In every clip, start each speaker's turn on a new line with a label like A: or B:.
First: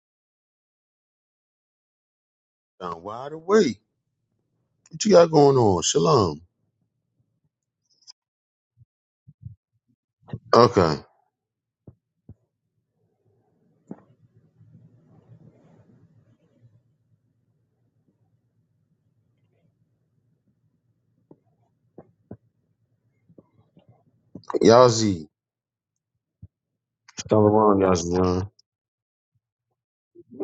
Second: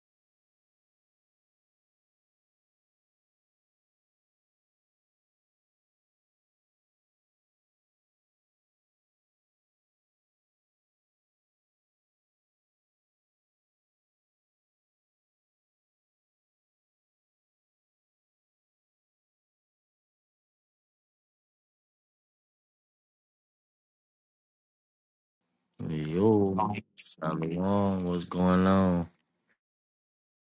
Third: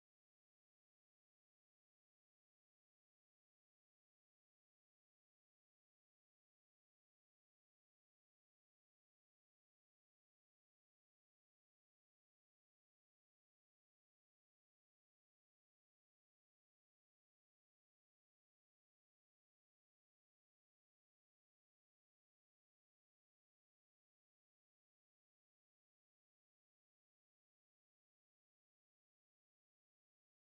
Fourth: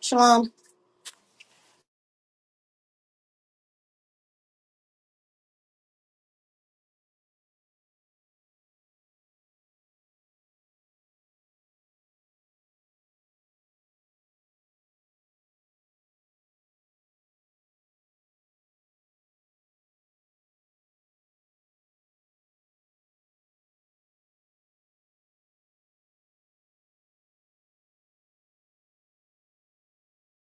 A: Shalom.
B: Down wide awake. What you got going on? Shalom. Okay. Yazi.
C: Yo,
B: Shalom,
C: Shalom, what's
B: Yazzie.
C: going on?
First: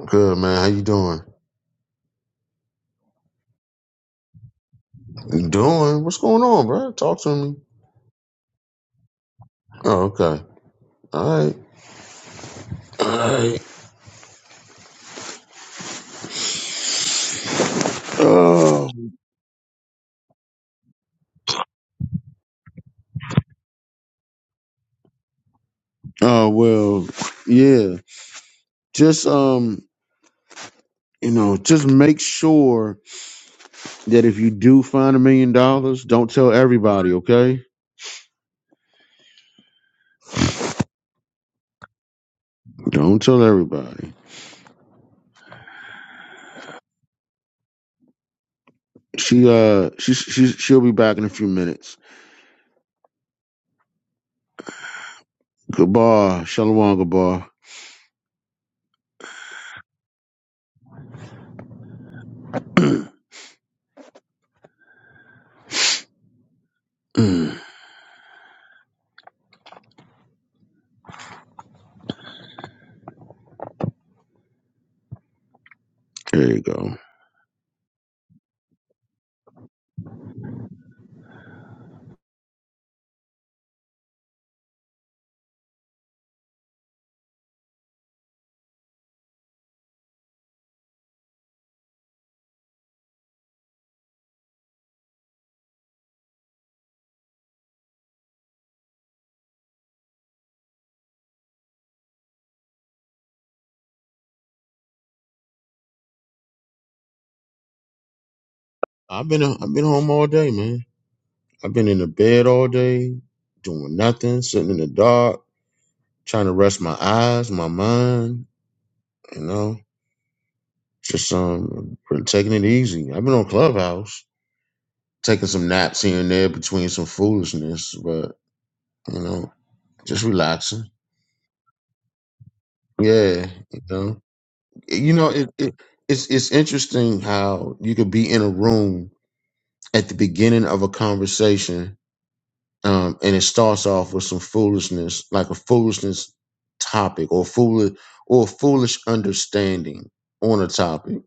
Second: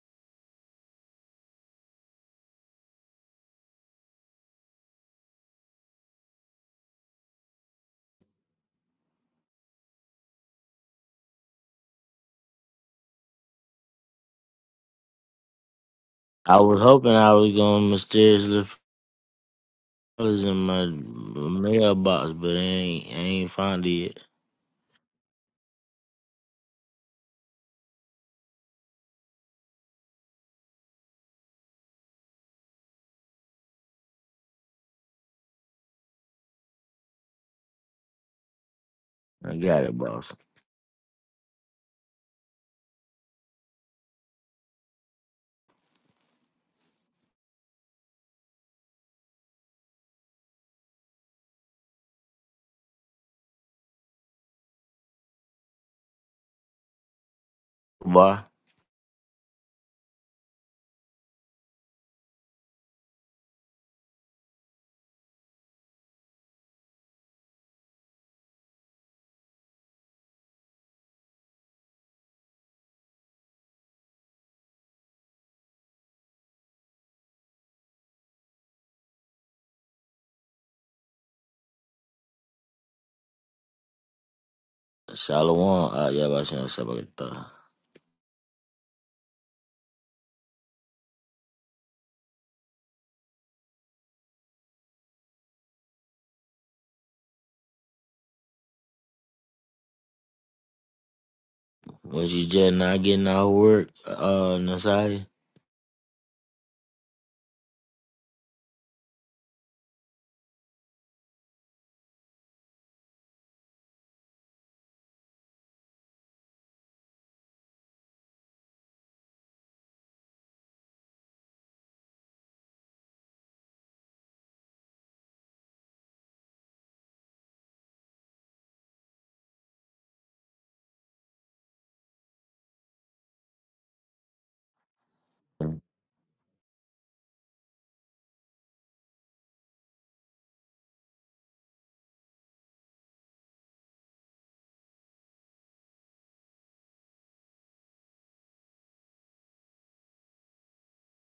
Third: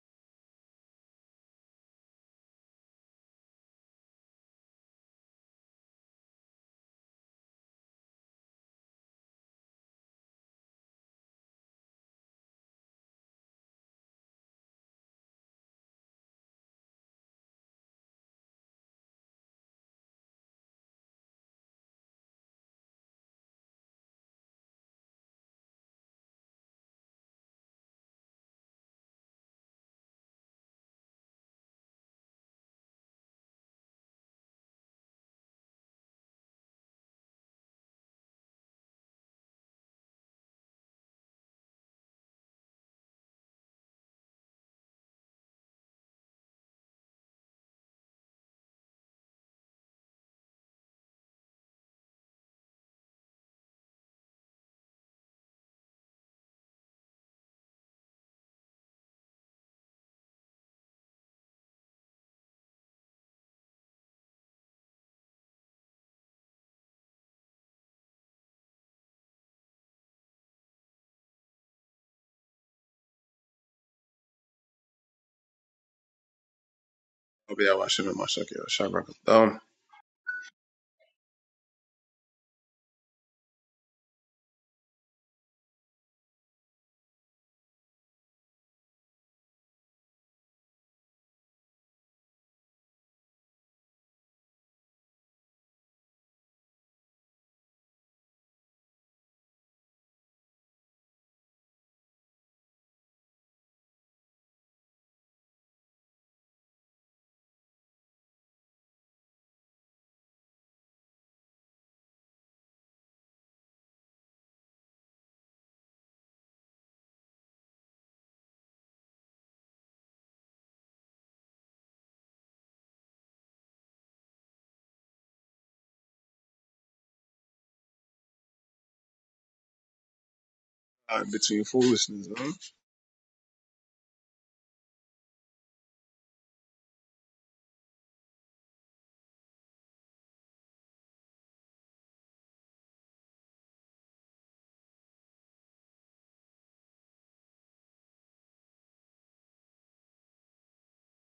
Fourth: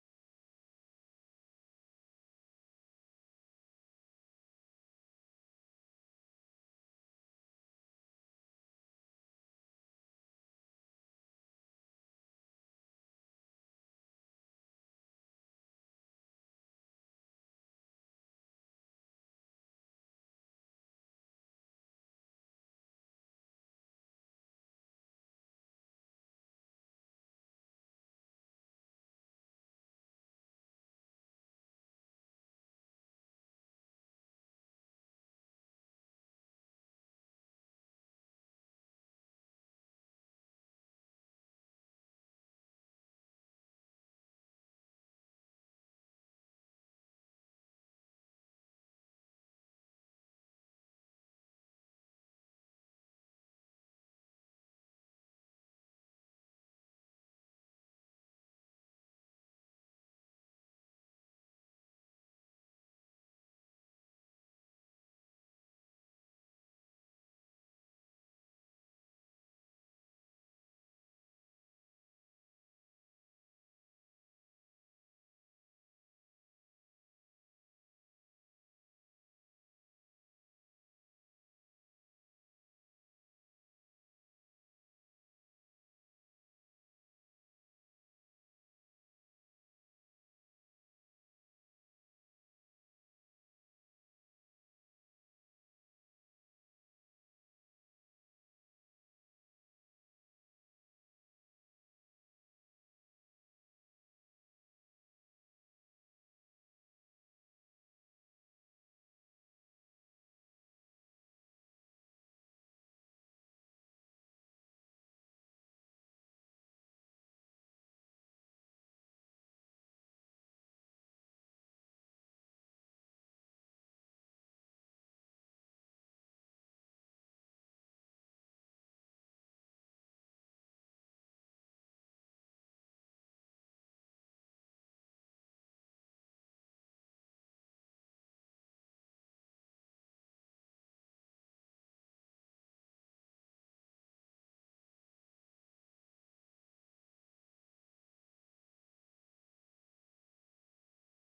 B: Good, man. How you doing? You Doing? What's going on, bro? Talk to me. Oh, okay. All right. All right.
C: I was hoping I was going to mysteriously
B: Oh,
C: fellas in my mailbox, but I ain't, I ain't found it yet.
B: oh well, yeah. Just, um, you know, just make sure that if you do find a million dollars, don't tell everybody, okay?
C: I got it, boss.
B: Don't tell everybody. She uh she she she'll be back in a few minutes. Goodbye, Shalom, goodbye.
C: Boy,
B: There you go.
D: I'll be out watching my shock y'all. Um,
C: Shalom, uh, yeah, boss, you know, something like that. When she just not getting out of work, uh, Nasai,
B: I've been uh, I've been home all day, man. I've been in the bed all day, doing nothing, sitting in the dark, trying to rest my eyes, my mind. You know, just um, been taking it easy. I've been on Clubhouse, taking some naps here and there between some foolishness, but you know, just relaxing.
D: uh, between foolishness, huh?
B: Yeah, you know, you know, it,
C: uh,
B: it it's it's interesting how you could be in a room at the beginning of a conversation um, and it starts off with some foolishness, like a foolishness topic or foolish or foolish understanding on a topic.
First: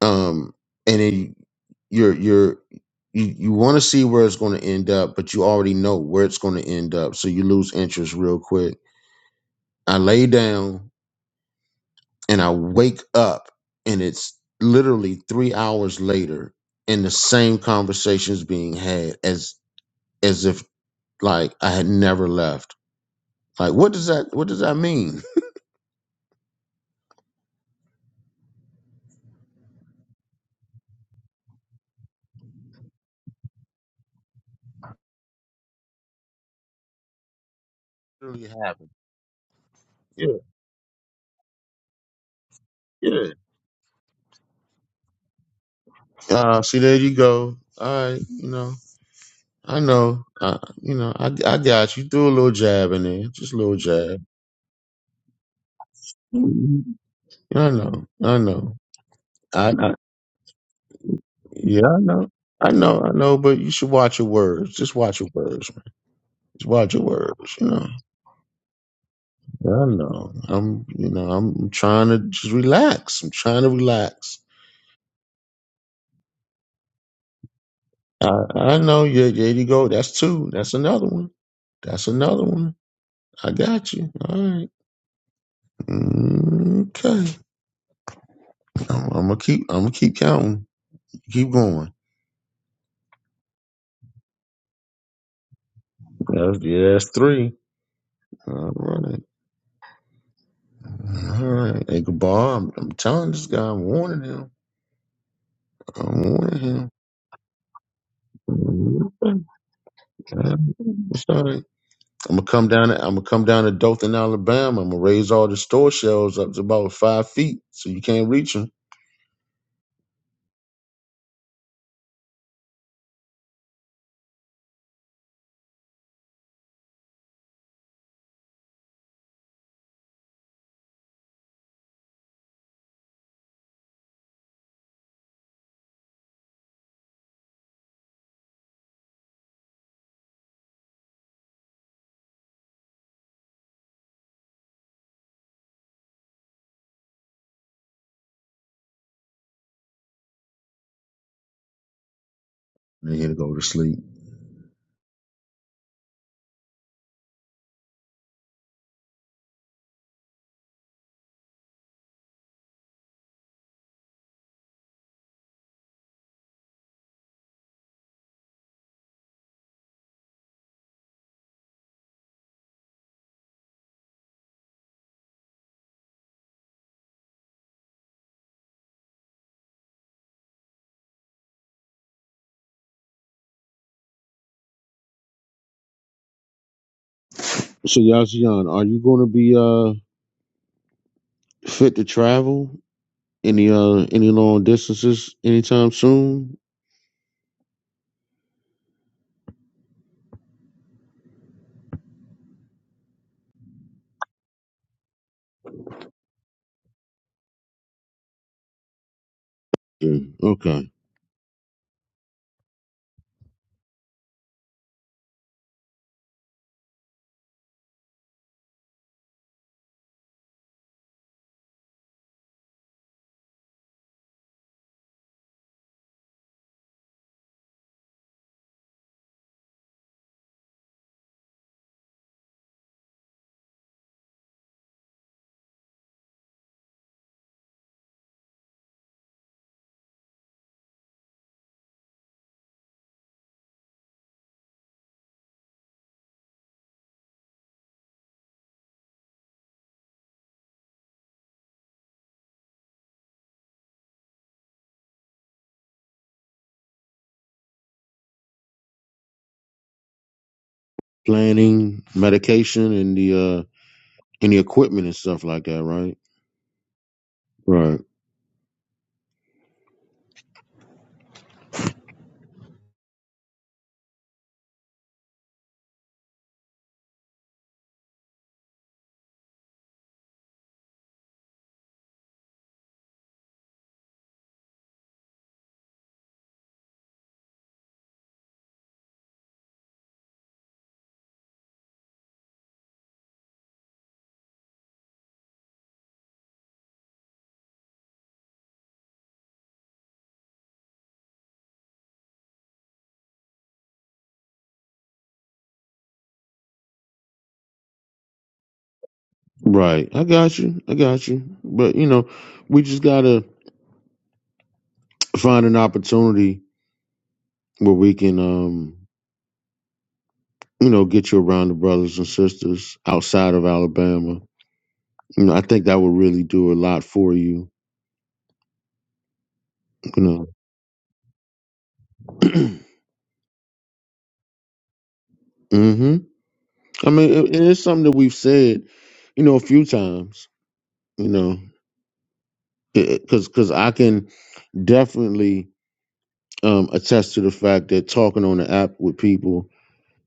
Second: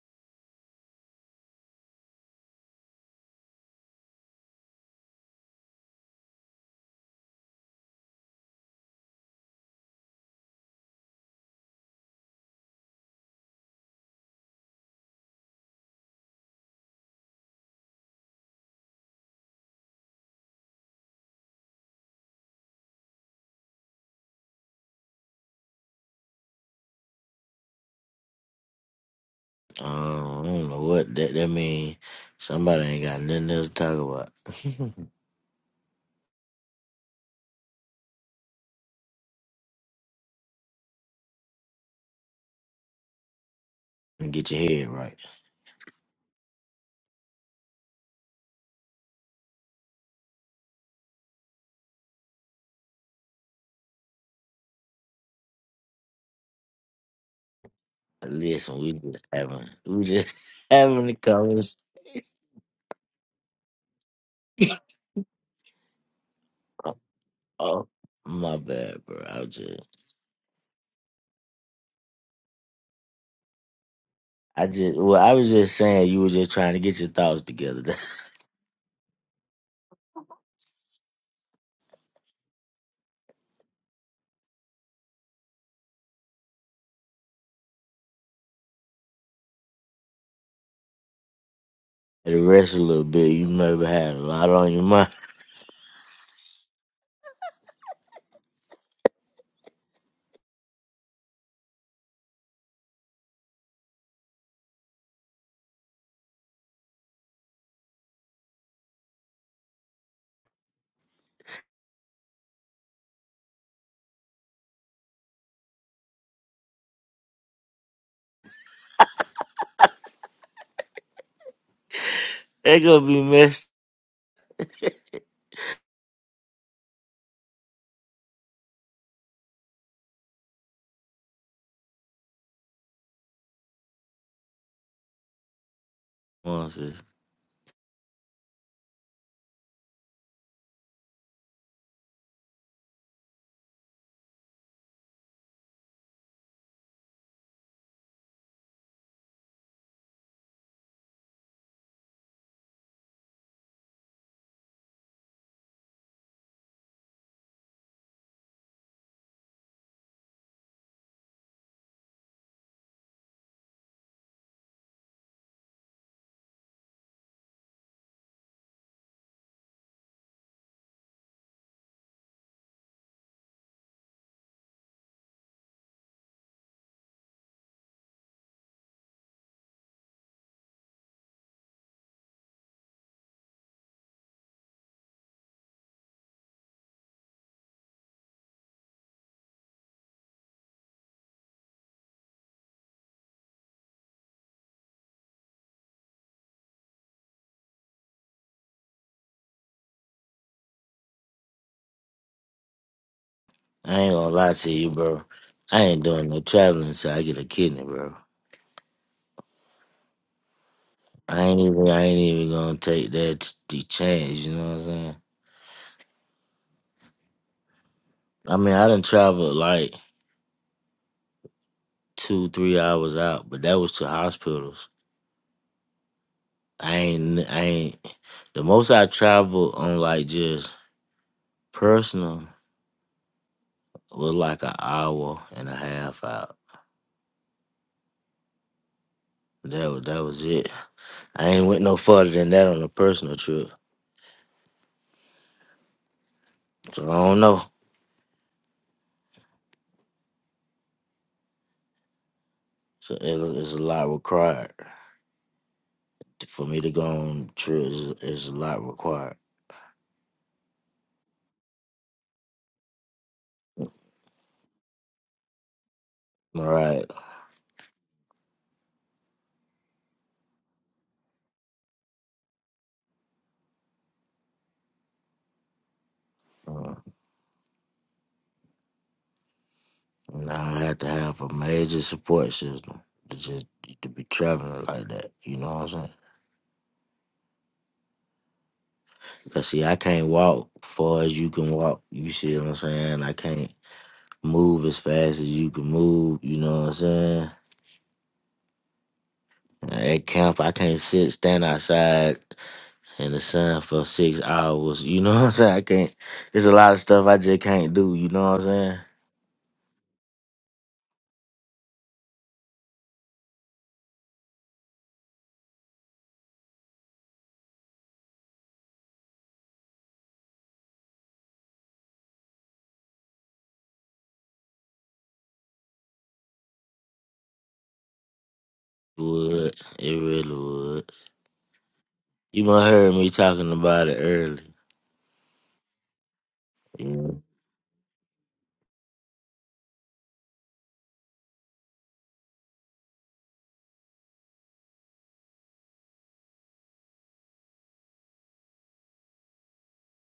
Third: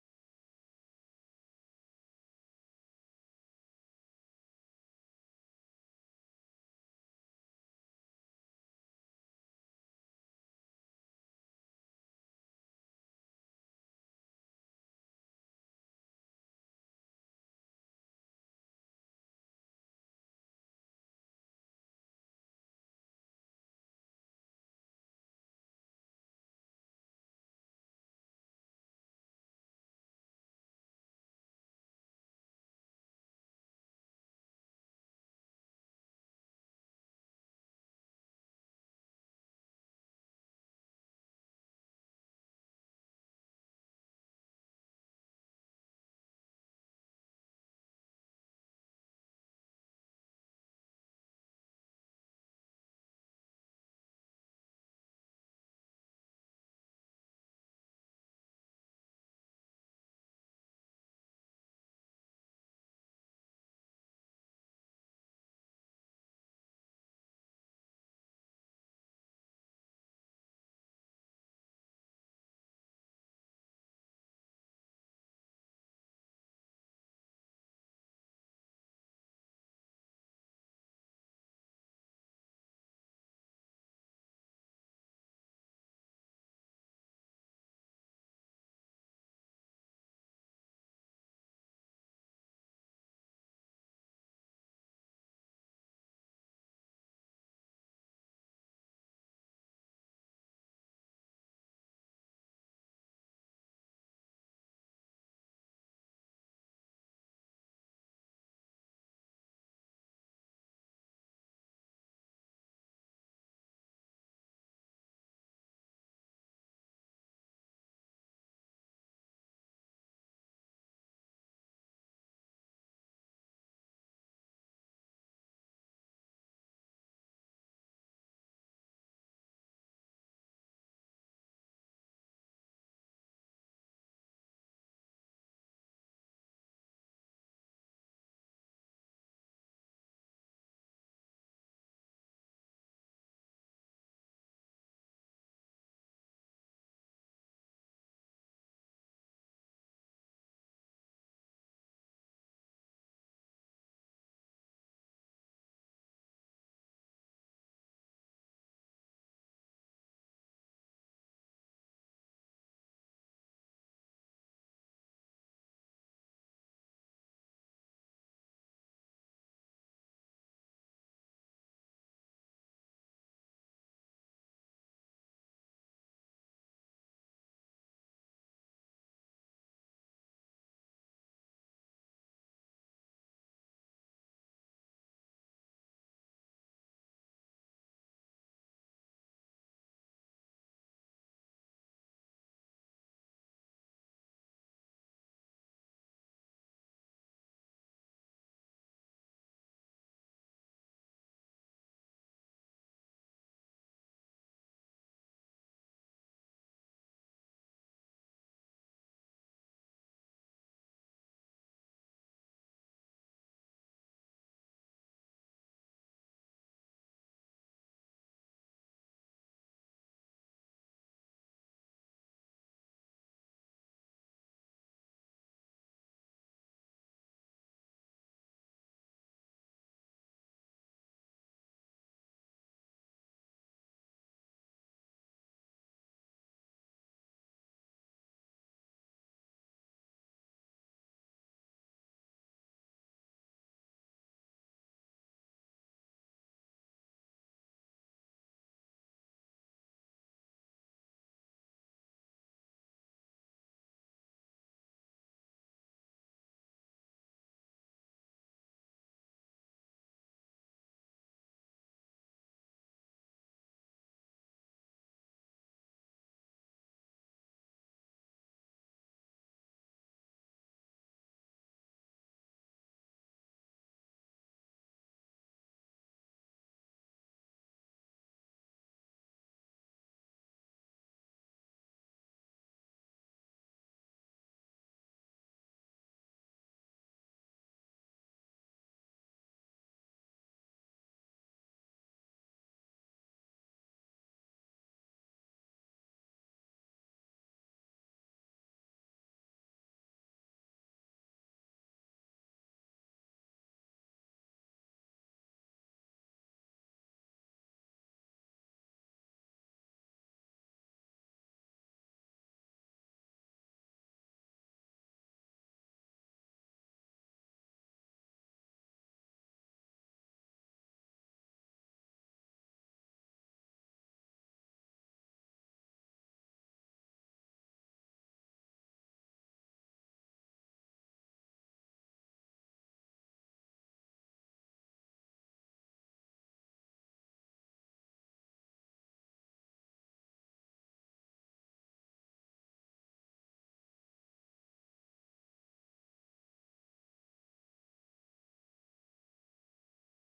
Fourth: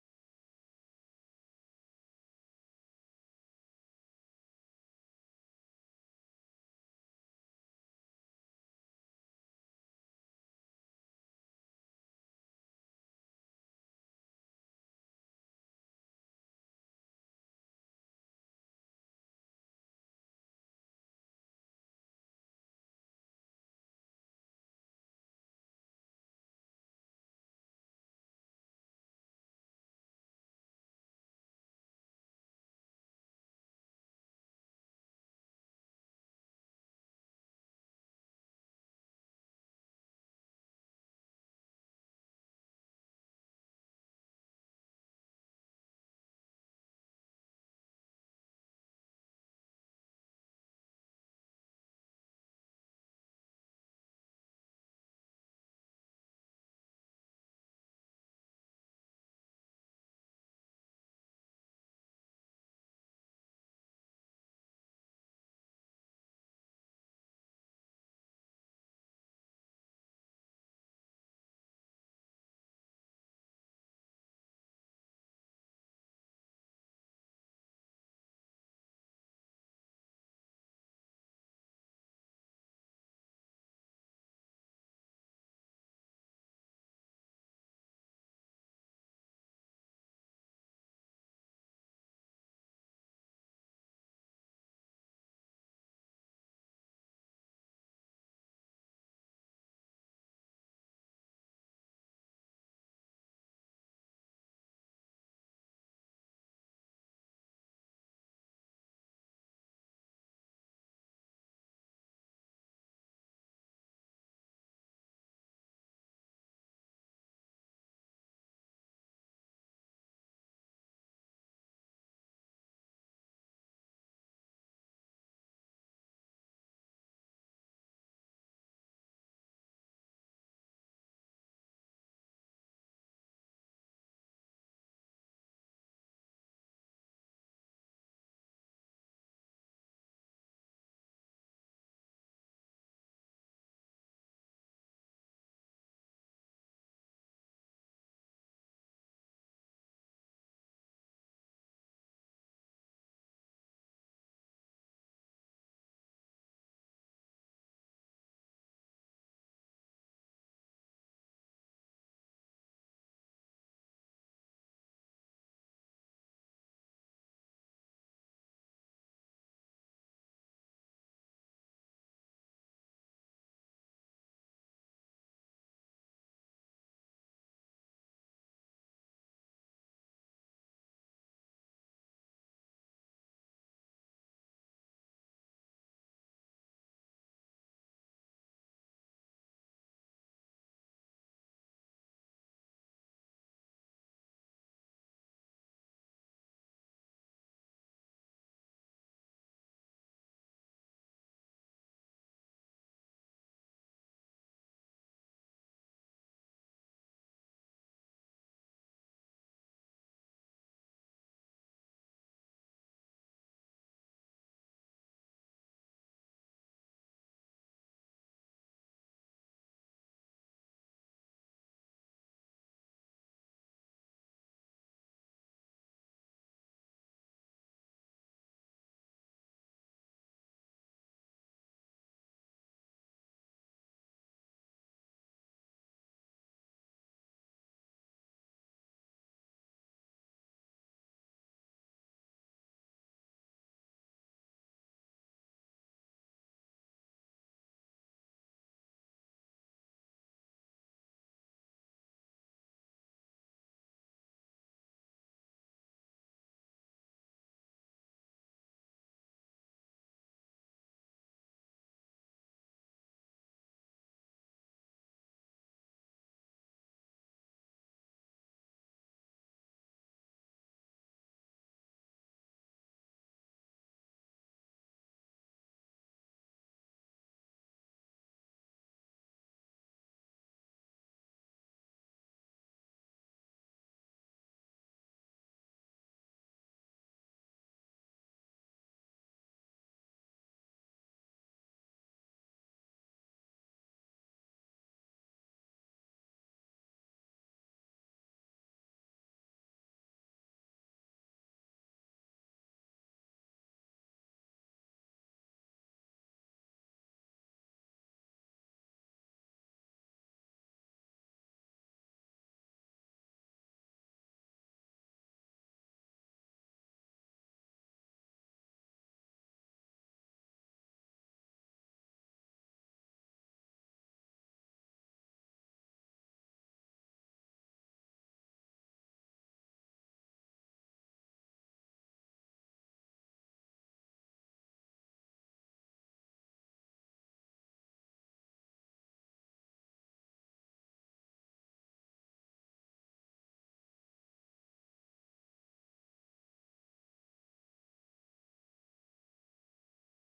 B: Um, and then you're you're you, you want to see where it's going to end up, but you already know where it's going to end up, so you lose interest real quick. I lay down and I wake up, and it's literally three hours later, and the same conversations being had as as if like I had never left Like, what does that what does that mean?
C: I don't know what that, that mean. Somebody ain't got nothing else to talk about.
B: Really happened. Yeah, yeah.
C: Get your head right.
B: Uh, see, there you go. All right, you know, I know, uh, you know, I, I got you. Threw a little jab in there, just a little jab. Mhm. I know, I know,
C: Listen, we just having,
B: I, I
C: we just having the conversation.
B: yeah, I know, I know, I know. But you should watch your words. Just watch your words, man. Just watch your words. You
C: Oh,
B: know,
C: my bad, bro. I was
B: yeah,
C: just,
B: I know. I'm, you know, I'm trying to just relax. I'm trying to relax.
C: I just, well, I was just saying you were just trying to get your thoughts together.
B: I, I know. Yeah, there you go. That's two. That's another one. That's another one. I got you. All right. Okay. I'm, I'm gonna keep. I'm gonna keep counting. Keep going.
C: the rest a little bit, you never had a lot on your mind.
B: That's, yeah, that's three. All right. All right. Hey, goodbye. I'm, I'm telling this guy. I'm warning him. I'm warning him. Okay. It's all right. I'm gonna come down. To, I'm gonna come down to Dothan, Alabama. I'm gonna raise all the store shelves up to about five feet, so you can't reach them.
C: They gonna be messed. Come on, sis.
B: They here to go to sleep. So Yazian, are you going to be uh fit to travel any uh any long distances anytime soon?
C: I ain't gonna lie to you, bro. I ain't doing no traveling until I get a kidney, bro.
B: Yeah. Okay.
C: I ain't even, I ain't even gonna take that the chance. You know what I'm saying? I mean, I done traveled like two, three hours out, but that was to hospitals. I ain't, I ain't. The most I traveled on like just Personal was like an hour and a half out. That was that was it. I ain't went no further than that on a personal trip. So I don't know. So it, it's a lot required for me to go on trips. It's a lot required.
B: Planning, medication, and the uh and the equipment and stuff like that, right?
C: All right.
B: Right.
C: Uh, and I had to have a major support system to just to be traveling like that. You know what I'm saying? Cause see, I can't walk far as you can walk. You see what I'm saying? I can't move as fast as you can move. You know what I'm saying? At camp, I can't sit, stand outside in the sun for six hours. You know what I'm saying? I can't. It's a lot of stuff I just can't do. You know what I'm saying?
B: Right. I got you. I got you. But you know, we just gotta find an opportunity where we can um you know get you around the brothers and sisters outside of Alabama. You know, I think that would really do a lot for you.
C: Would it
B: You know.
C: really would? You
B: mm
C: must heard me talking about it early.
B: mhm. I mean,
C: Yeah.
B: it, it is something that we've said, you know, a few times, you know, because because I can definitely um, attest to the fact that talking on the app with people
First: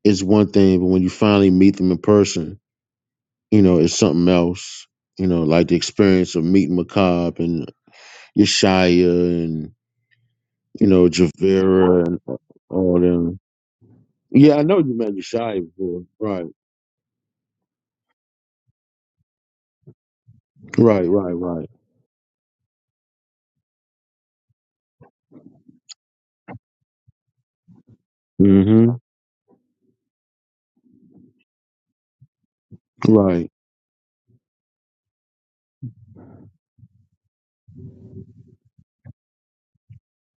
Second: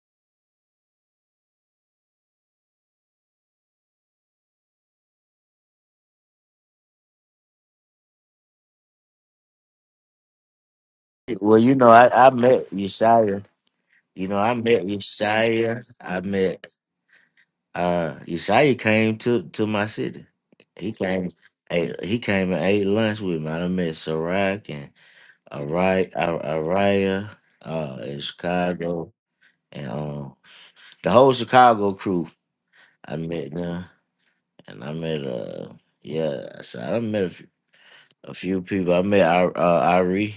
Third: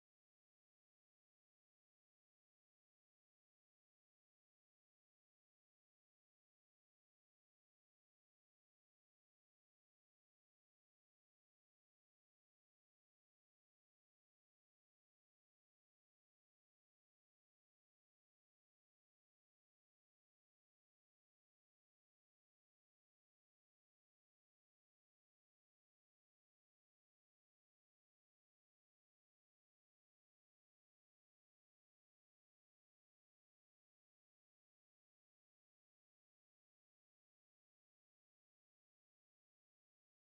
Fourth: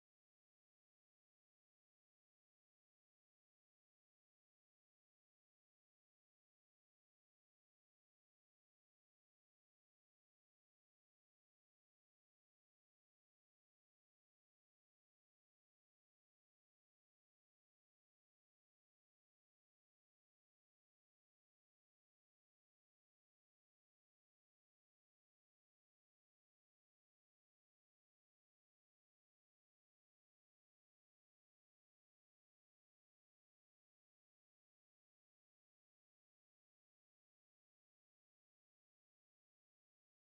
B: is one thing, but when you finally meet them in person, you know, it's something else. You know, like the experience of meeting Macab and Yeshaya and you know
C: Well, you know,
B: Javera and
C: I, I met
B: all them.
C: Yeshaya. You know, I
B: Yeah, I know
C: met
B: you met Yeshaya
C: Yeshaya.
B: before.
C: I
B: Right,
C: met uh Yeshaya came to to my city. He
B: right,
C: came.
B: right, right.
C: Hey, he came and ate lunch with me. I done met Sirac and Ari- Ar- Araya uh, in
B: Mm-hmm.
C: Chicago, and um, the whole Chicago crew. I
B: Right.
C: met them, and I met uh, yeah, so I done met a few, a few people. I met Ir- uh, Irie.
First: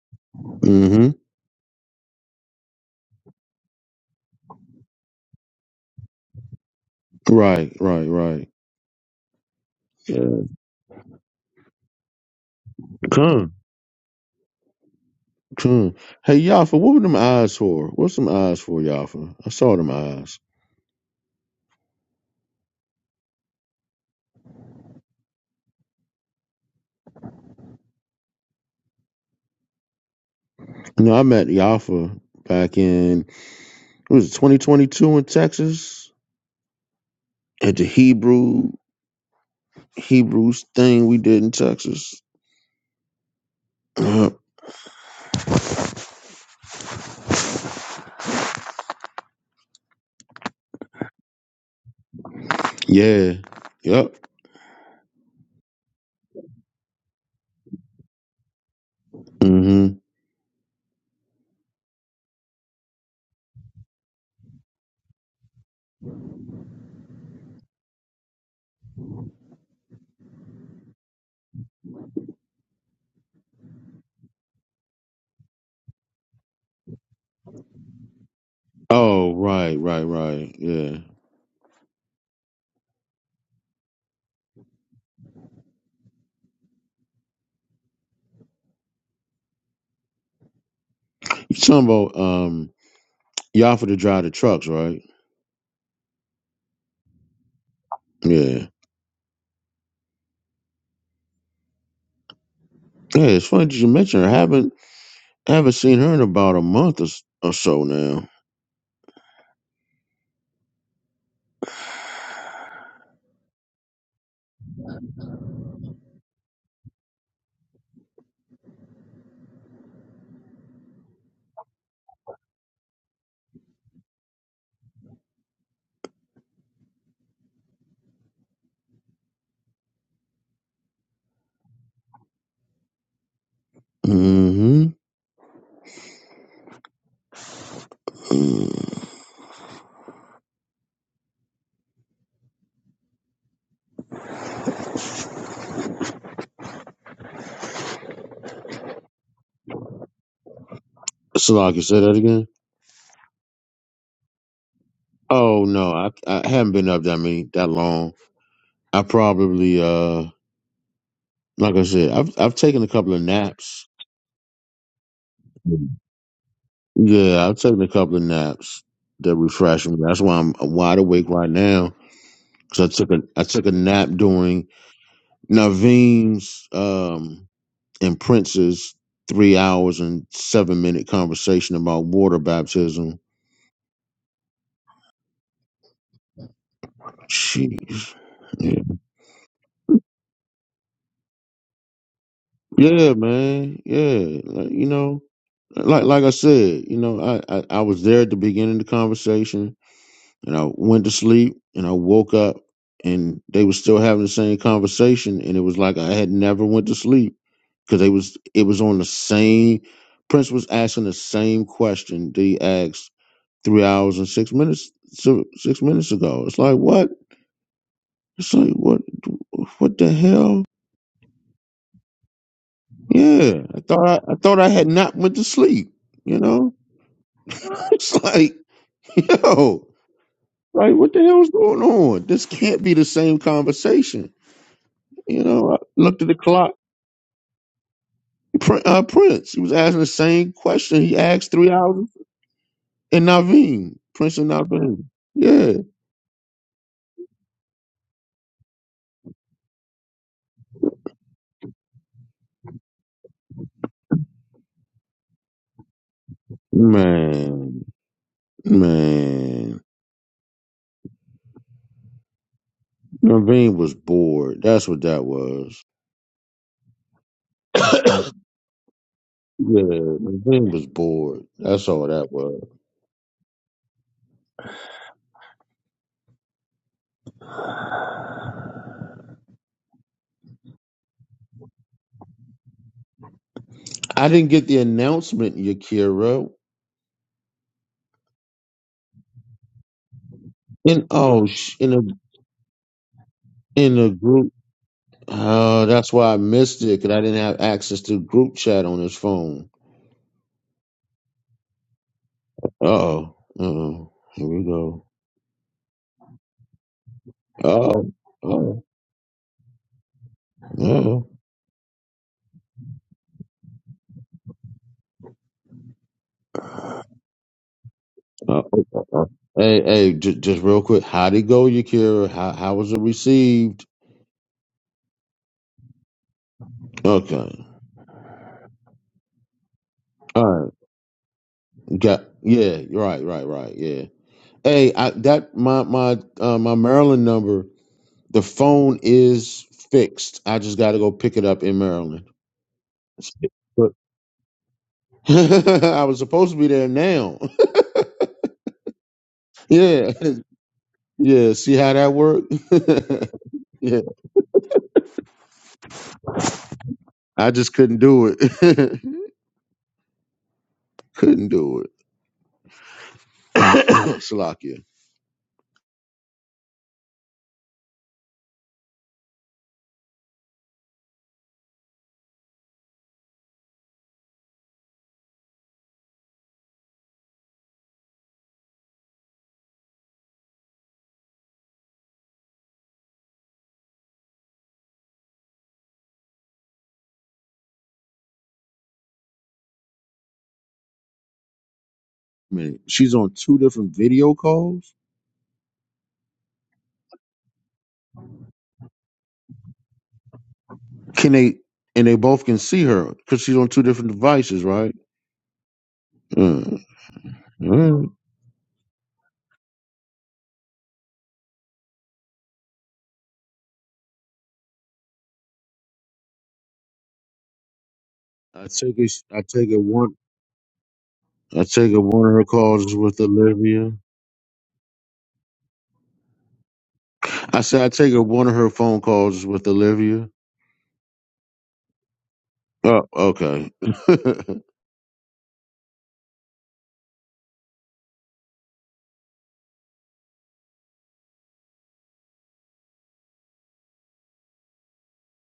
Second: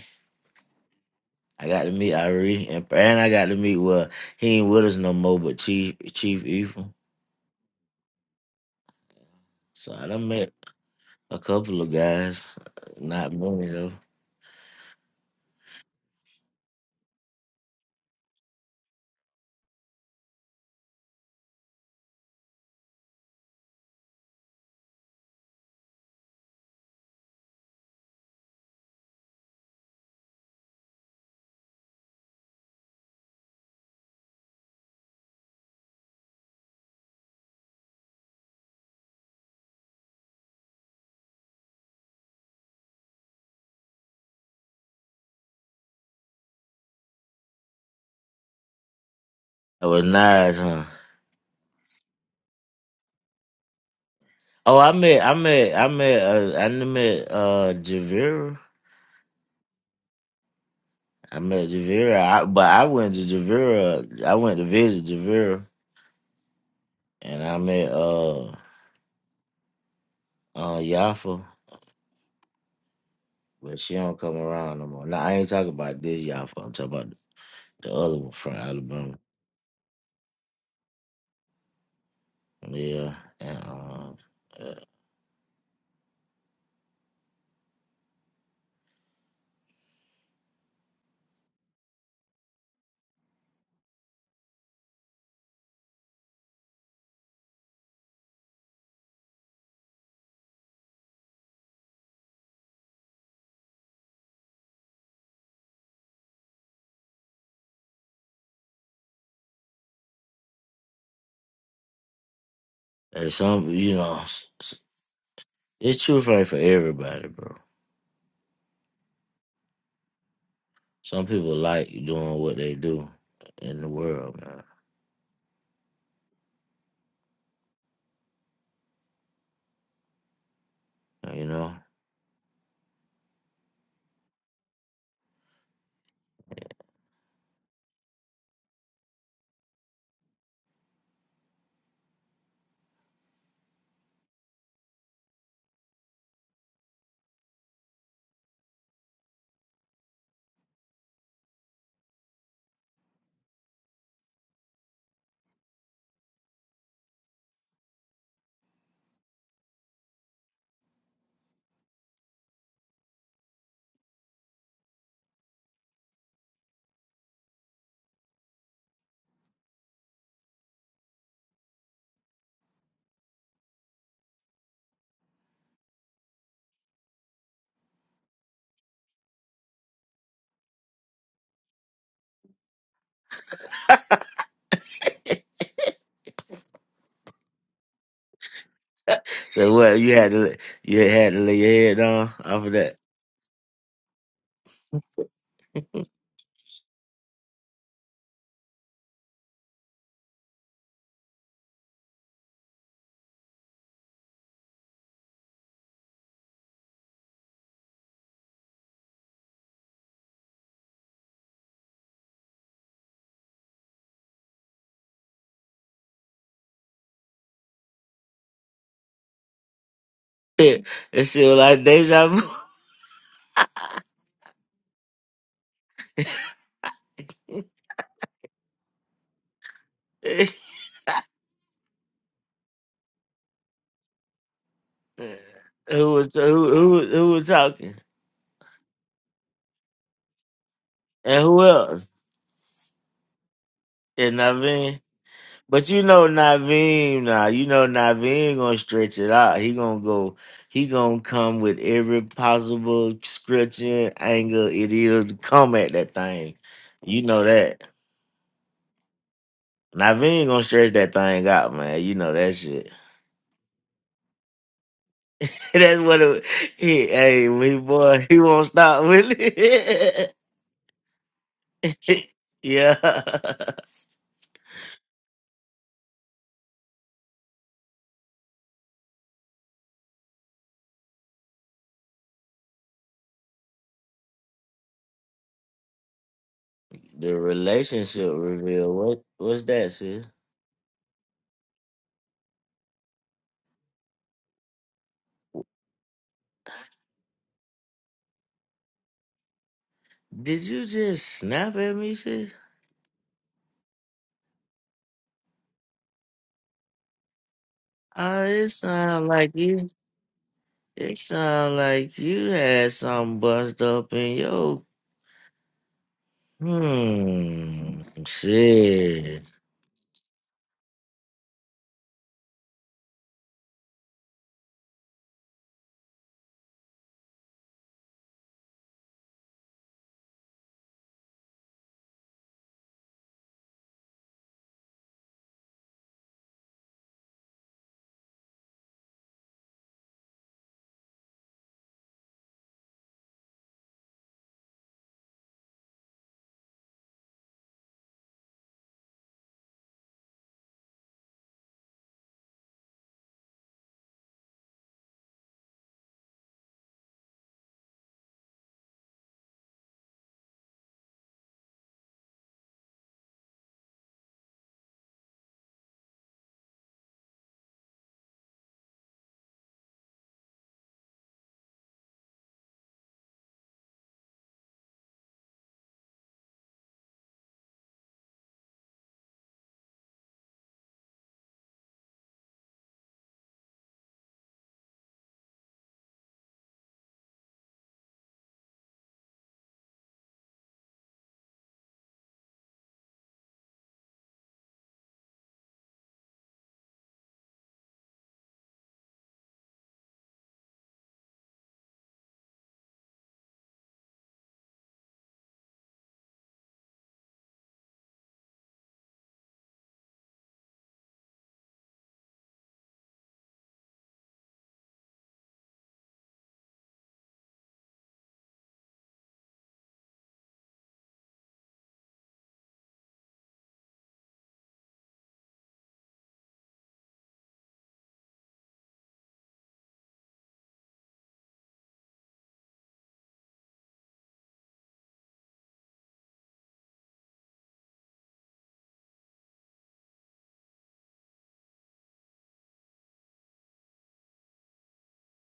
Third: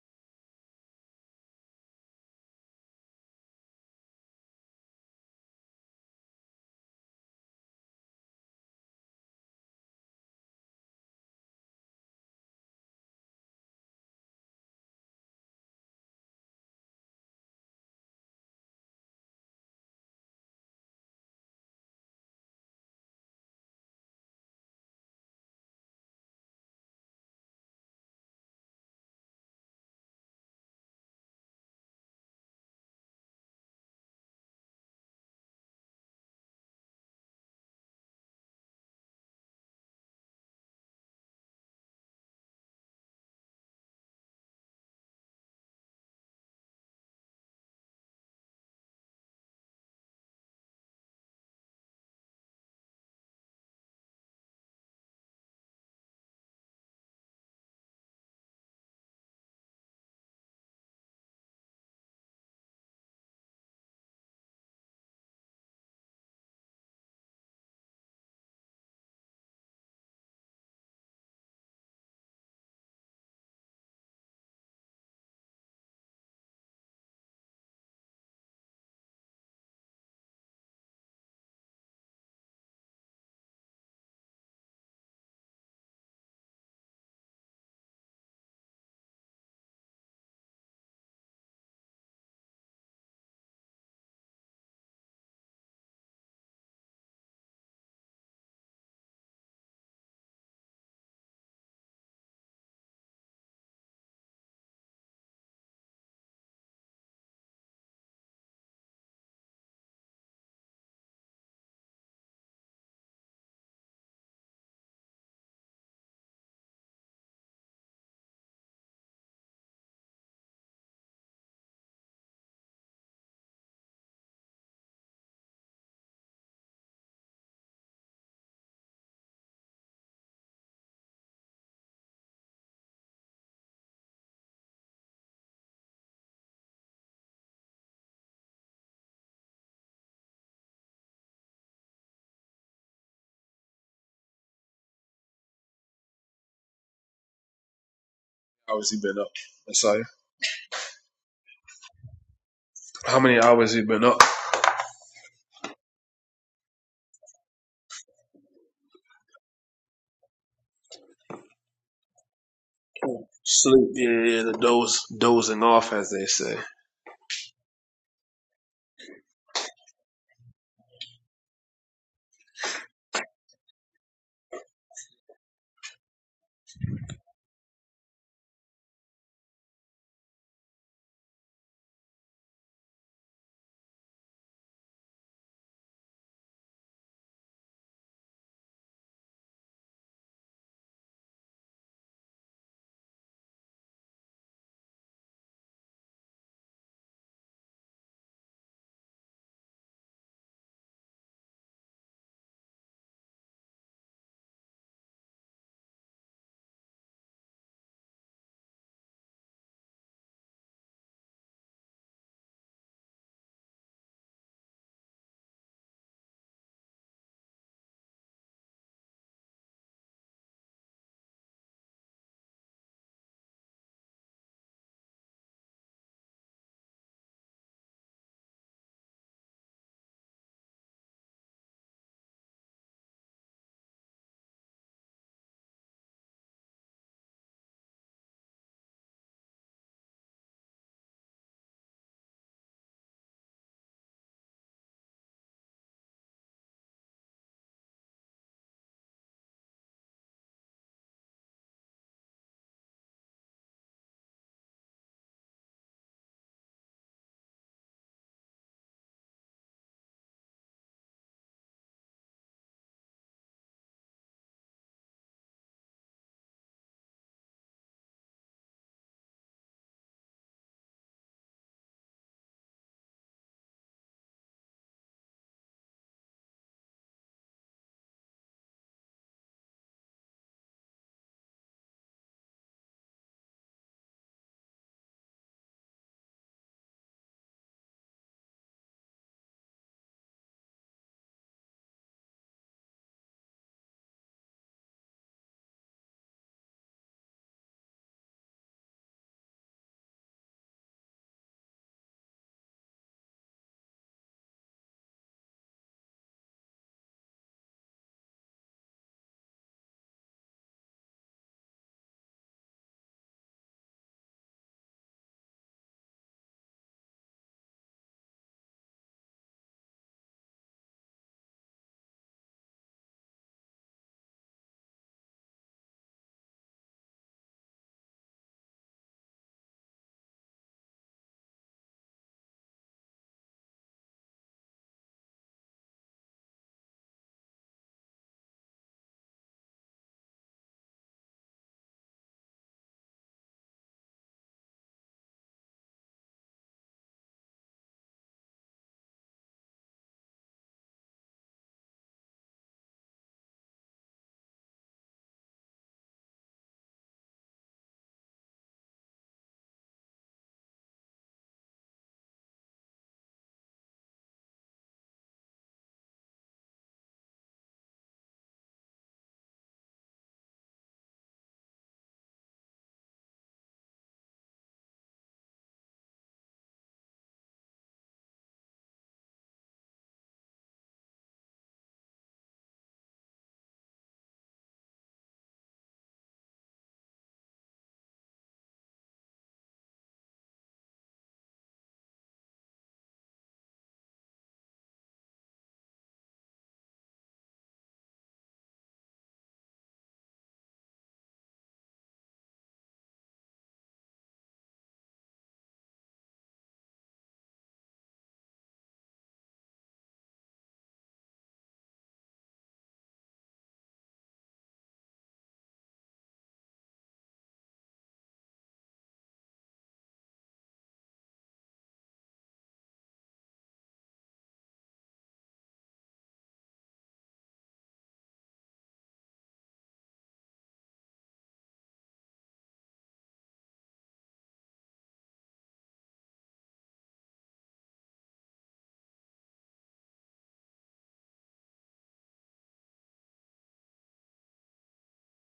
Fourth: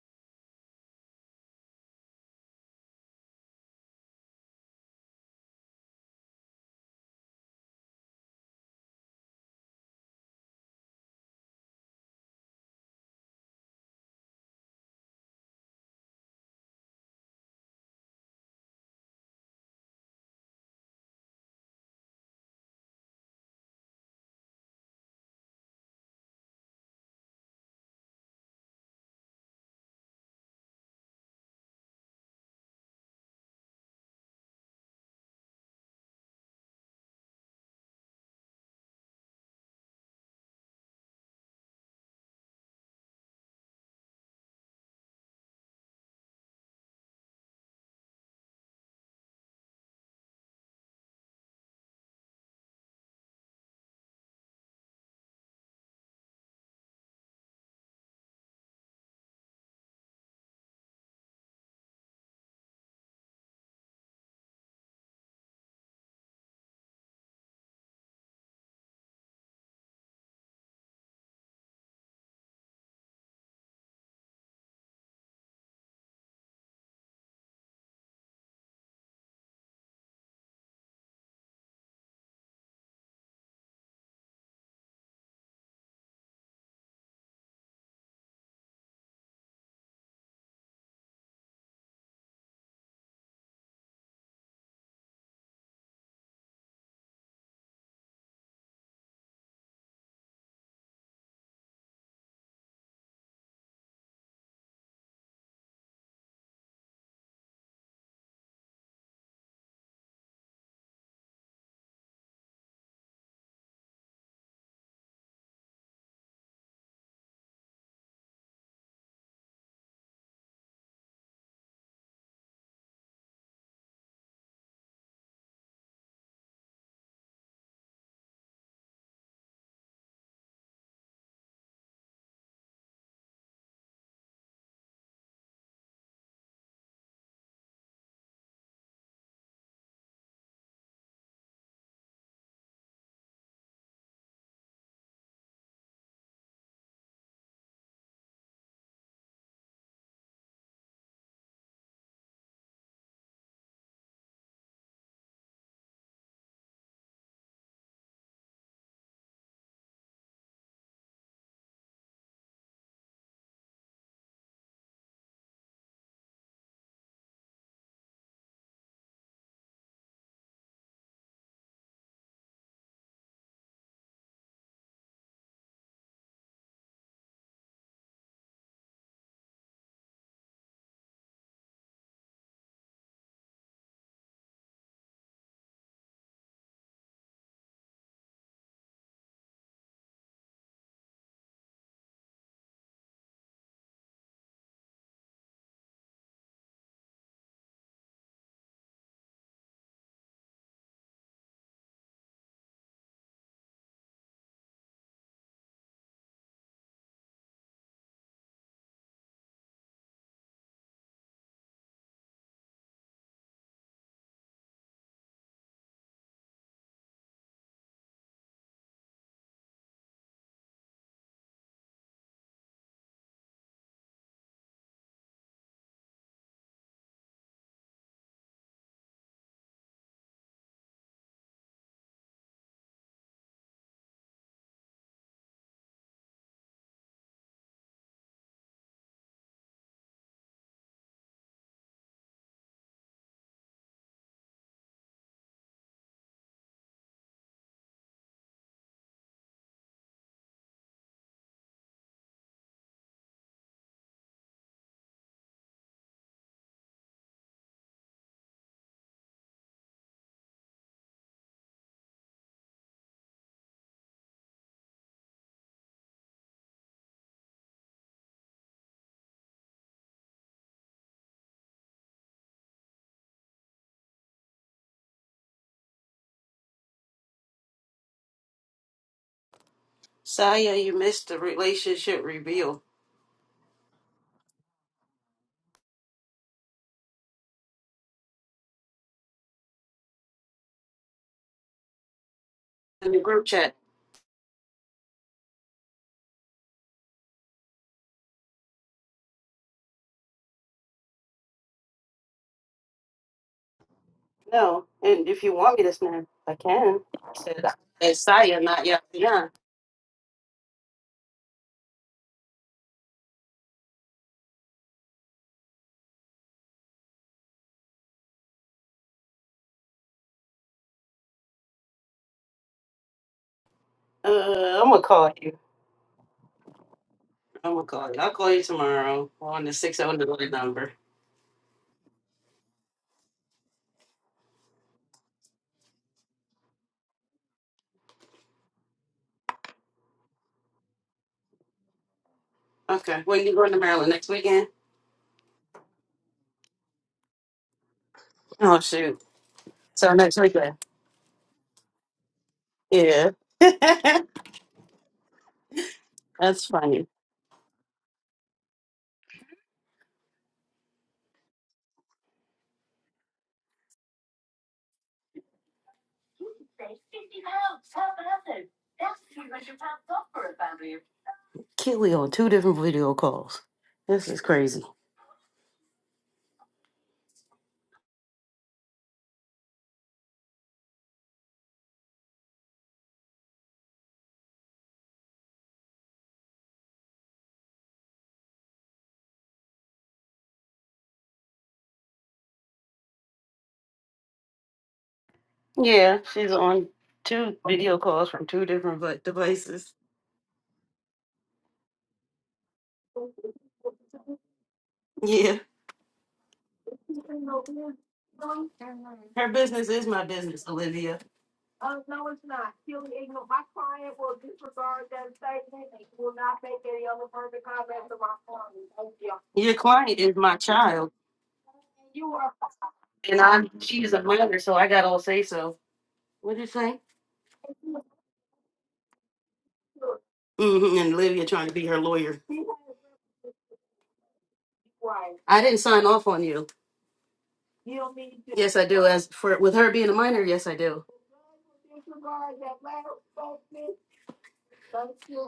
B: Mm-hmm.
C: I got to meet Ari, and and I got to meet well, he ain't with us no more, but Chief Chief Evil.
B: Right, right,
C: So I
B: right.
C: done met a couple of guys, not
B: Come,
C: many though.
B: come. Hey, Yafa, what were them eyes for? What's some eyes for, Yafa? I saw them eyes. No, I met Yafa back in it was 2022 in Texas at the Hebrew Hebrews thing we did in Texas. Uh,
C: That was nice, huh?
B: yeah. Yep.
C: Oh, I met, I met, I met, uh, I done met uh, Javira.
B: hmm
C: I met Javira, I, but I went to Javira. I went to visit Javira, and I met uh uh Yafa, but she don't come around no more. Now I ain't talking about this Yafa. I'm talking about the other one from Alabama.
B: Oh, right, right, right. Yeah.
C: Yeah, and um, uh,
B: You talking about um Yafa to drive the trucks, right? Yeah. Yeah, it's funny that you mentioned her. I haven't I haven't seen her in about a month or, s- or so now.
C: and some you know, s- s- it's true for for everybody, bro. Some people like doing what they do in the world, man. You know.
B: hmm Mm.
D: How has he been up? Messiah.
B: So I can say that again.
D: How many hours he been up?
B: Oh no, I I haven't been up that many that long. I probably uh like I said, I've I've taken a couple of naps.
D: Sleep. Yeah, yeah, the doze, dozing off, as they say.
B: Yeah, I've taken a couple of naps that refresh me. That's why I'm wide awake right now because I took a I took a nap during Naveen's um and Prince's three hours and seven minute conversation about water baptism. Jeez. Yeah,
C: So what you had to you had to lay your head down off of that.
B: yeah man. Yeah, like, you know. like like I said, you know, I, I I was there at the beginning of the conversation, and I went to sleep, and I woke up, and they were still having the same conversation, and it was like I had never went to sleep because they was it was on the same. Prince was asking the same question that he asked three hours and six minutes so- six minutes ago. It's like what? It's like what? What the hell?
C: It, it shit was like deja vu.
B: Yeah, I thought I, I thought I had not went to sleep. You know,
C: who
B: it's like yo. Like, what the hell's going on? This can't be the same conversation. You know, I looked at
C: was
B: the clock.
C: who who who was talking
B: Prin- Uh, Prince, he was asking the same question he
C: and
B: asked
C: who
B: three hours
C: else?
B: and Naveen,
C: And
B: Prince and
C: Naveen.
B: Naveen. Yeah,
C: But you know Naveen now. You know Naveen gonna stretch it out. He gonna go. He gonna come with every possible scripture angle it is to come at that thing. You know that.
B: man, man,
C: Naveen gonna stretch that thing out, man. You know that shit.
B: Naveen was bored. That's what that was.
C: That's what it, he, hey, we boy, he won't stop, will
B: Yeah,
C: he?
B: Naveen was bored. That's all that was.
C: yeah.
A: Saya, you missed the relationship reveal
B: I didn't get the announcement, Yakira.
C: The relationship reveal. What what's that, sis?
B: And oh, sh- in a
A: in the group chat.
B: in a group. Oh, that's why I missed it because I didn't have access to group chat on his phone.
C: Did you just snap at me, sis?
B: Uh oh. Uh oh. Here we
A: No,
B: go.
A: and if you want me to snap, I can. I said,
B: Oh.
A: it's
C: Oh,
A: Saya,
C: it
B: Oh.
A: not
C: sound like
A: Yafian.
C: you
B: Yeah.
C: it sound like you had something bust up in your hmm
B: Uh-oh.
C: sis.
B: Hey, hey, j- just real quick. How'd it go, Yakira? How how was it received?
A: Uh, I'm gonna call you.
B: Okay.
A: I'm gonna call you. I'll call you tomorrow on the
B: All
A: 600
B: right.
A: number.
B: Got yeah, you're right, right, right. Yeah. Hey, I that my my uh my Maryland number, the phone is fixed. I just gotta go pick it up in Maryland.
A: Okay. When you going to Maryland next weekend?
B: I was supposed to be there now.
A: Oh, shoot.
B: Yeah,
A: So next weekend.
B: yeah. See how that worked?
A: Yeah.
B: yeah,
A: That's funny.
B: I just couldn't do it. couldn't do it. Shalakia.
A: Kiwi on two different video calls. This is crazy.
B: Man, she's on two different video calls.
A: Yeah, she's on two video calls from two different vi- devices.
B: Can they? And they both can see her because she's on two different devices, right?
A: Yeah,
B: Mm. Mm.
A: her business is my business, Olivia.
B: I take it. I take
A: Your
B: it one.
A: client is my child,
B: I take it one of her calls is with
A: and I'm
B: Olivia.
A: she is a minor, so I got all say so. What do you say?
B: I said I take it one of her phone calls is with Olivia.
A: hmm and Olivia trying to be her lawyer.
B: Oh, okay.
A: I didn't sign off on you. You don't mean to. Yes, I do. As for with her being a minor, yes, I do.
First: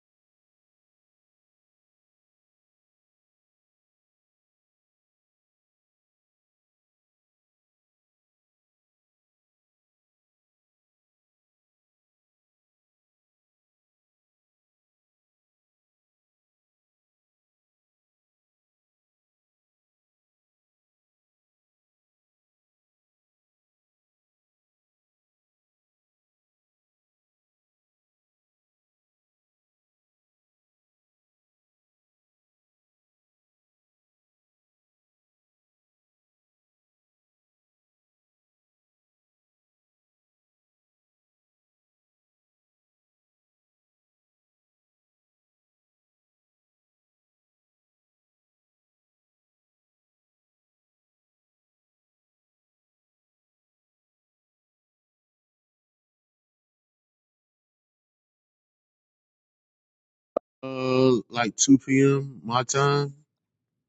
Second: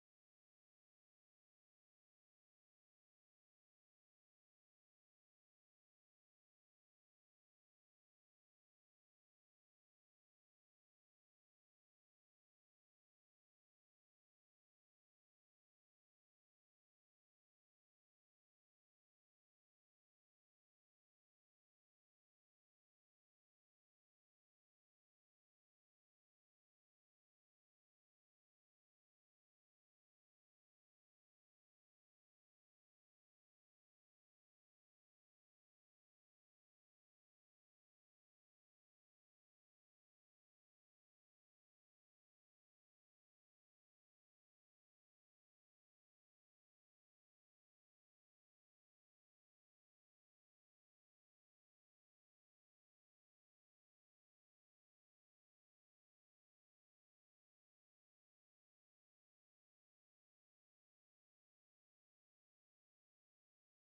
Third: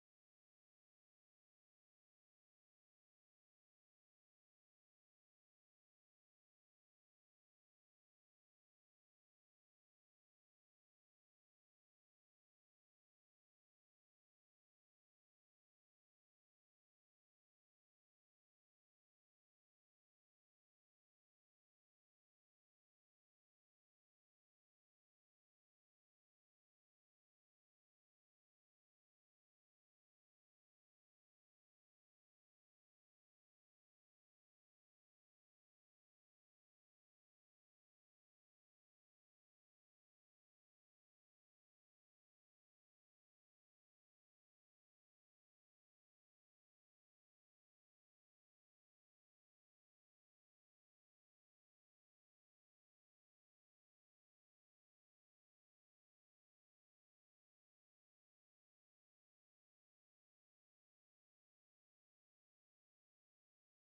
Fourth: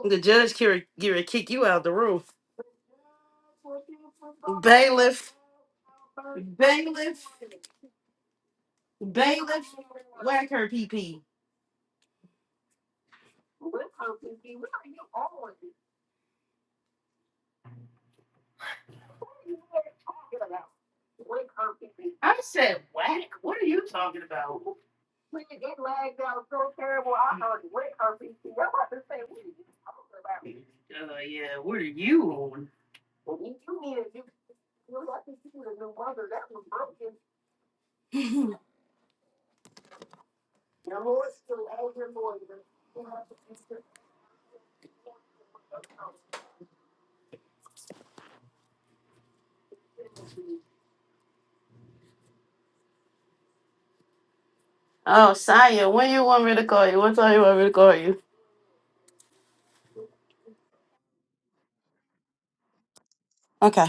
A: The judge can to kick you out the room. Bailiff. Bailiff. Bailiff, whack her P P. I said, whack? What are you talking about? Uh, yeah, what are you on? oh, Saya, when you want me to call you? What time you want me to call you?
B: uh, like two p.m. my time.
A: Okay.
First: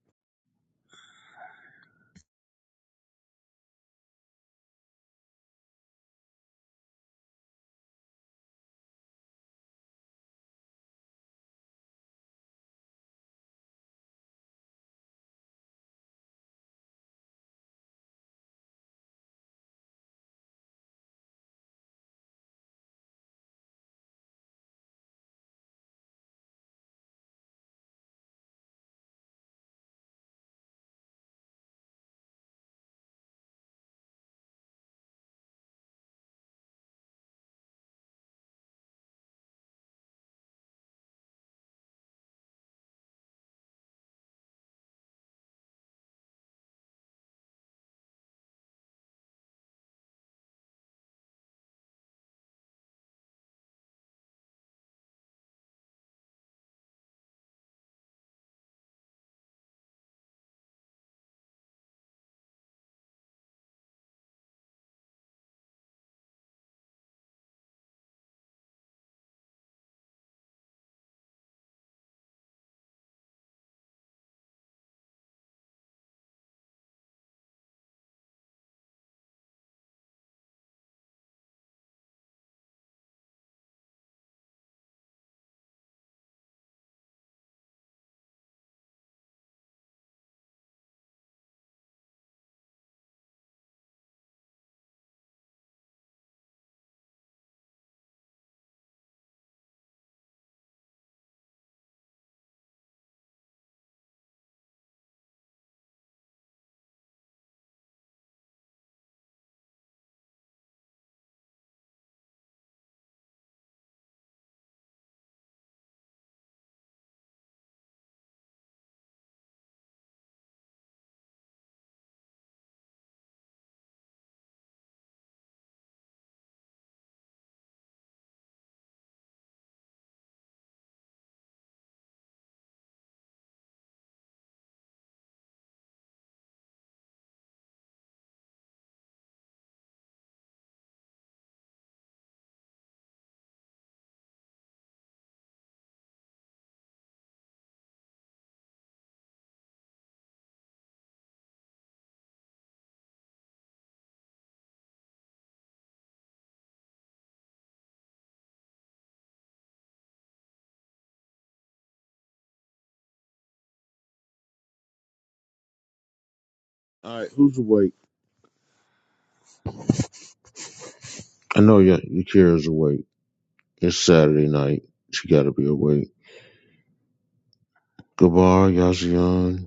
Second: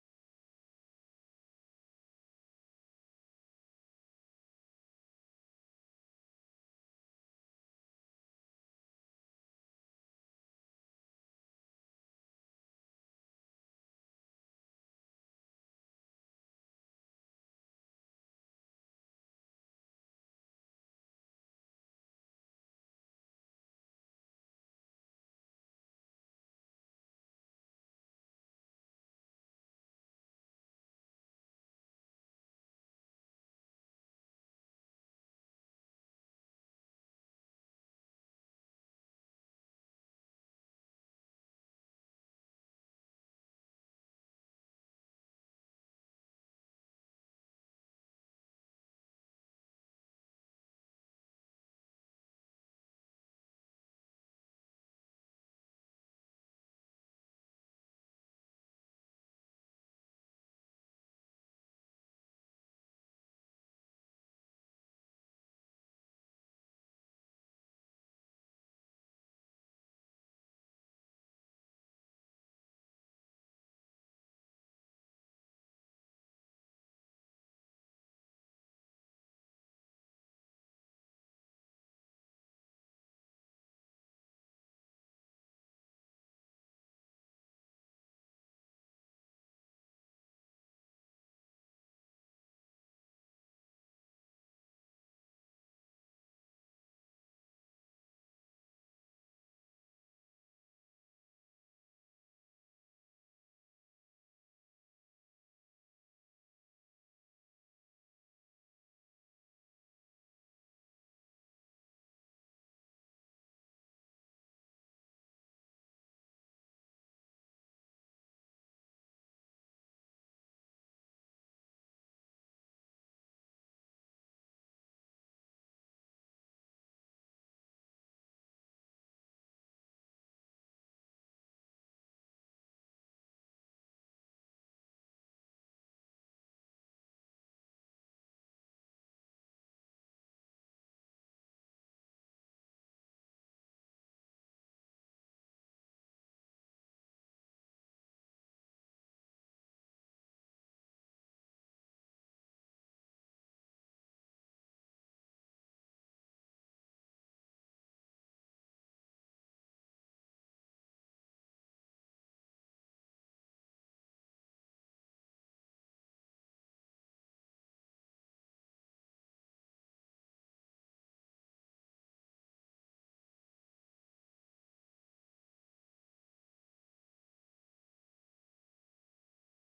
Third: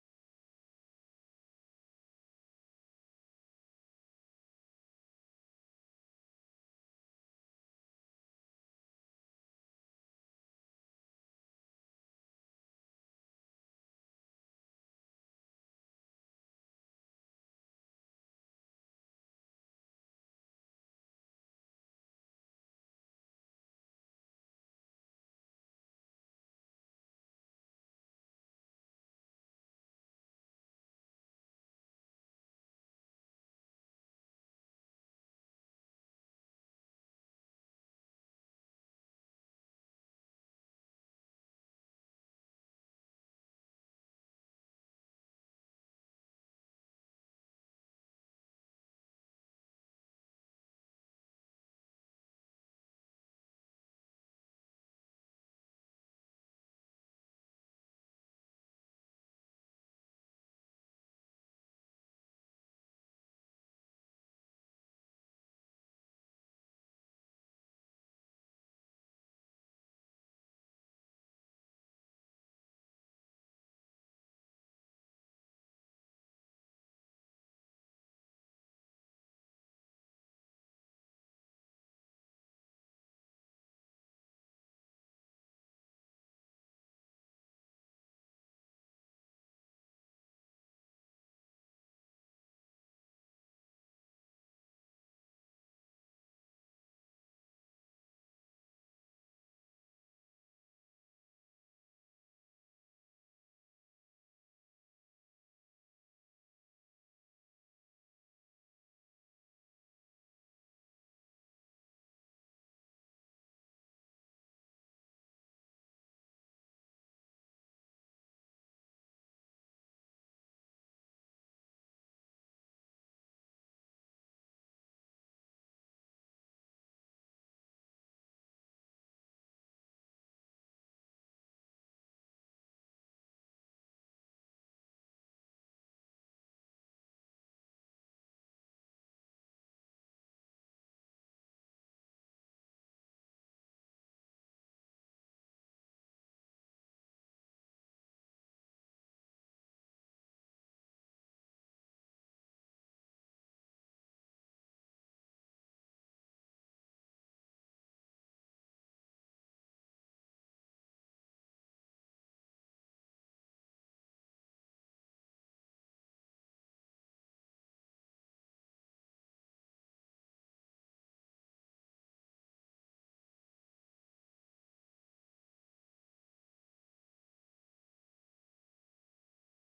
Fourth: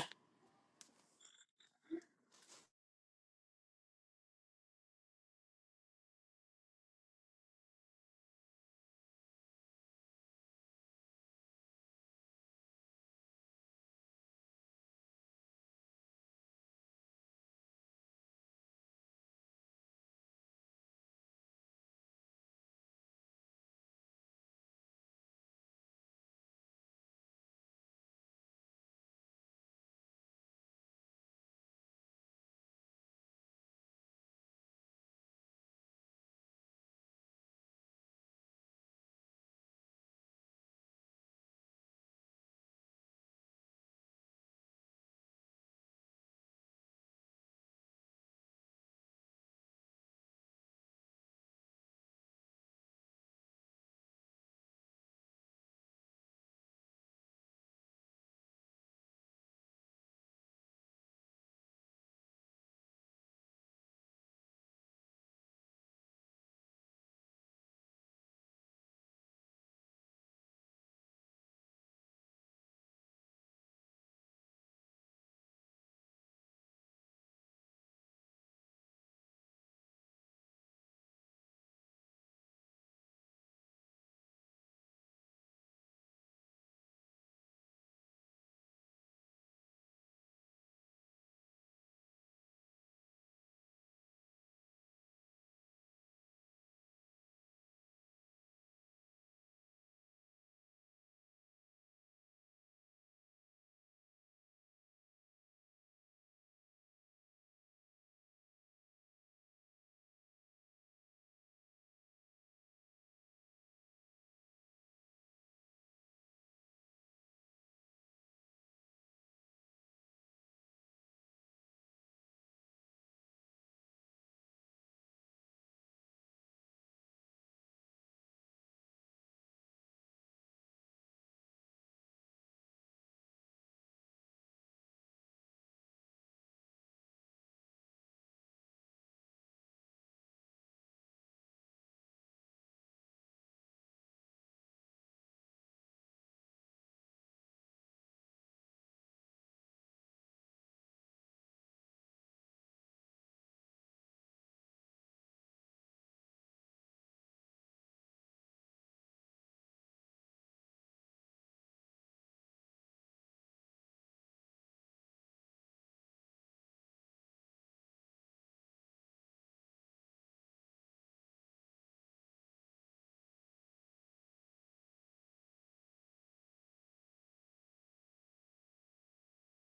B: All right, who's awake? I know y- Yakira's awake. It's Saturday night. She gotta be awake. Gabar, Yazian,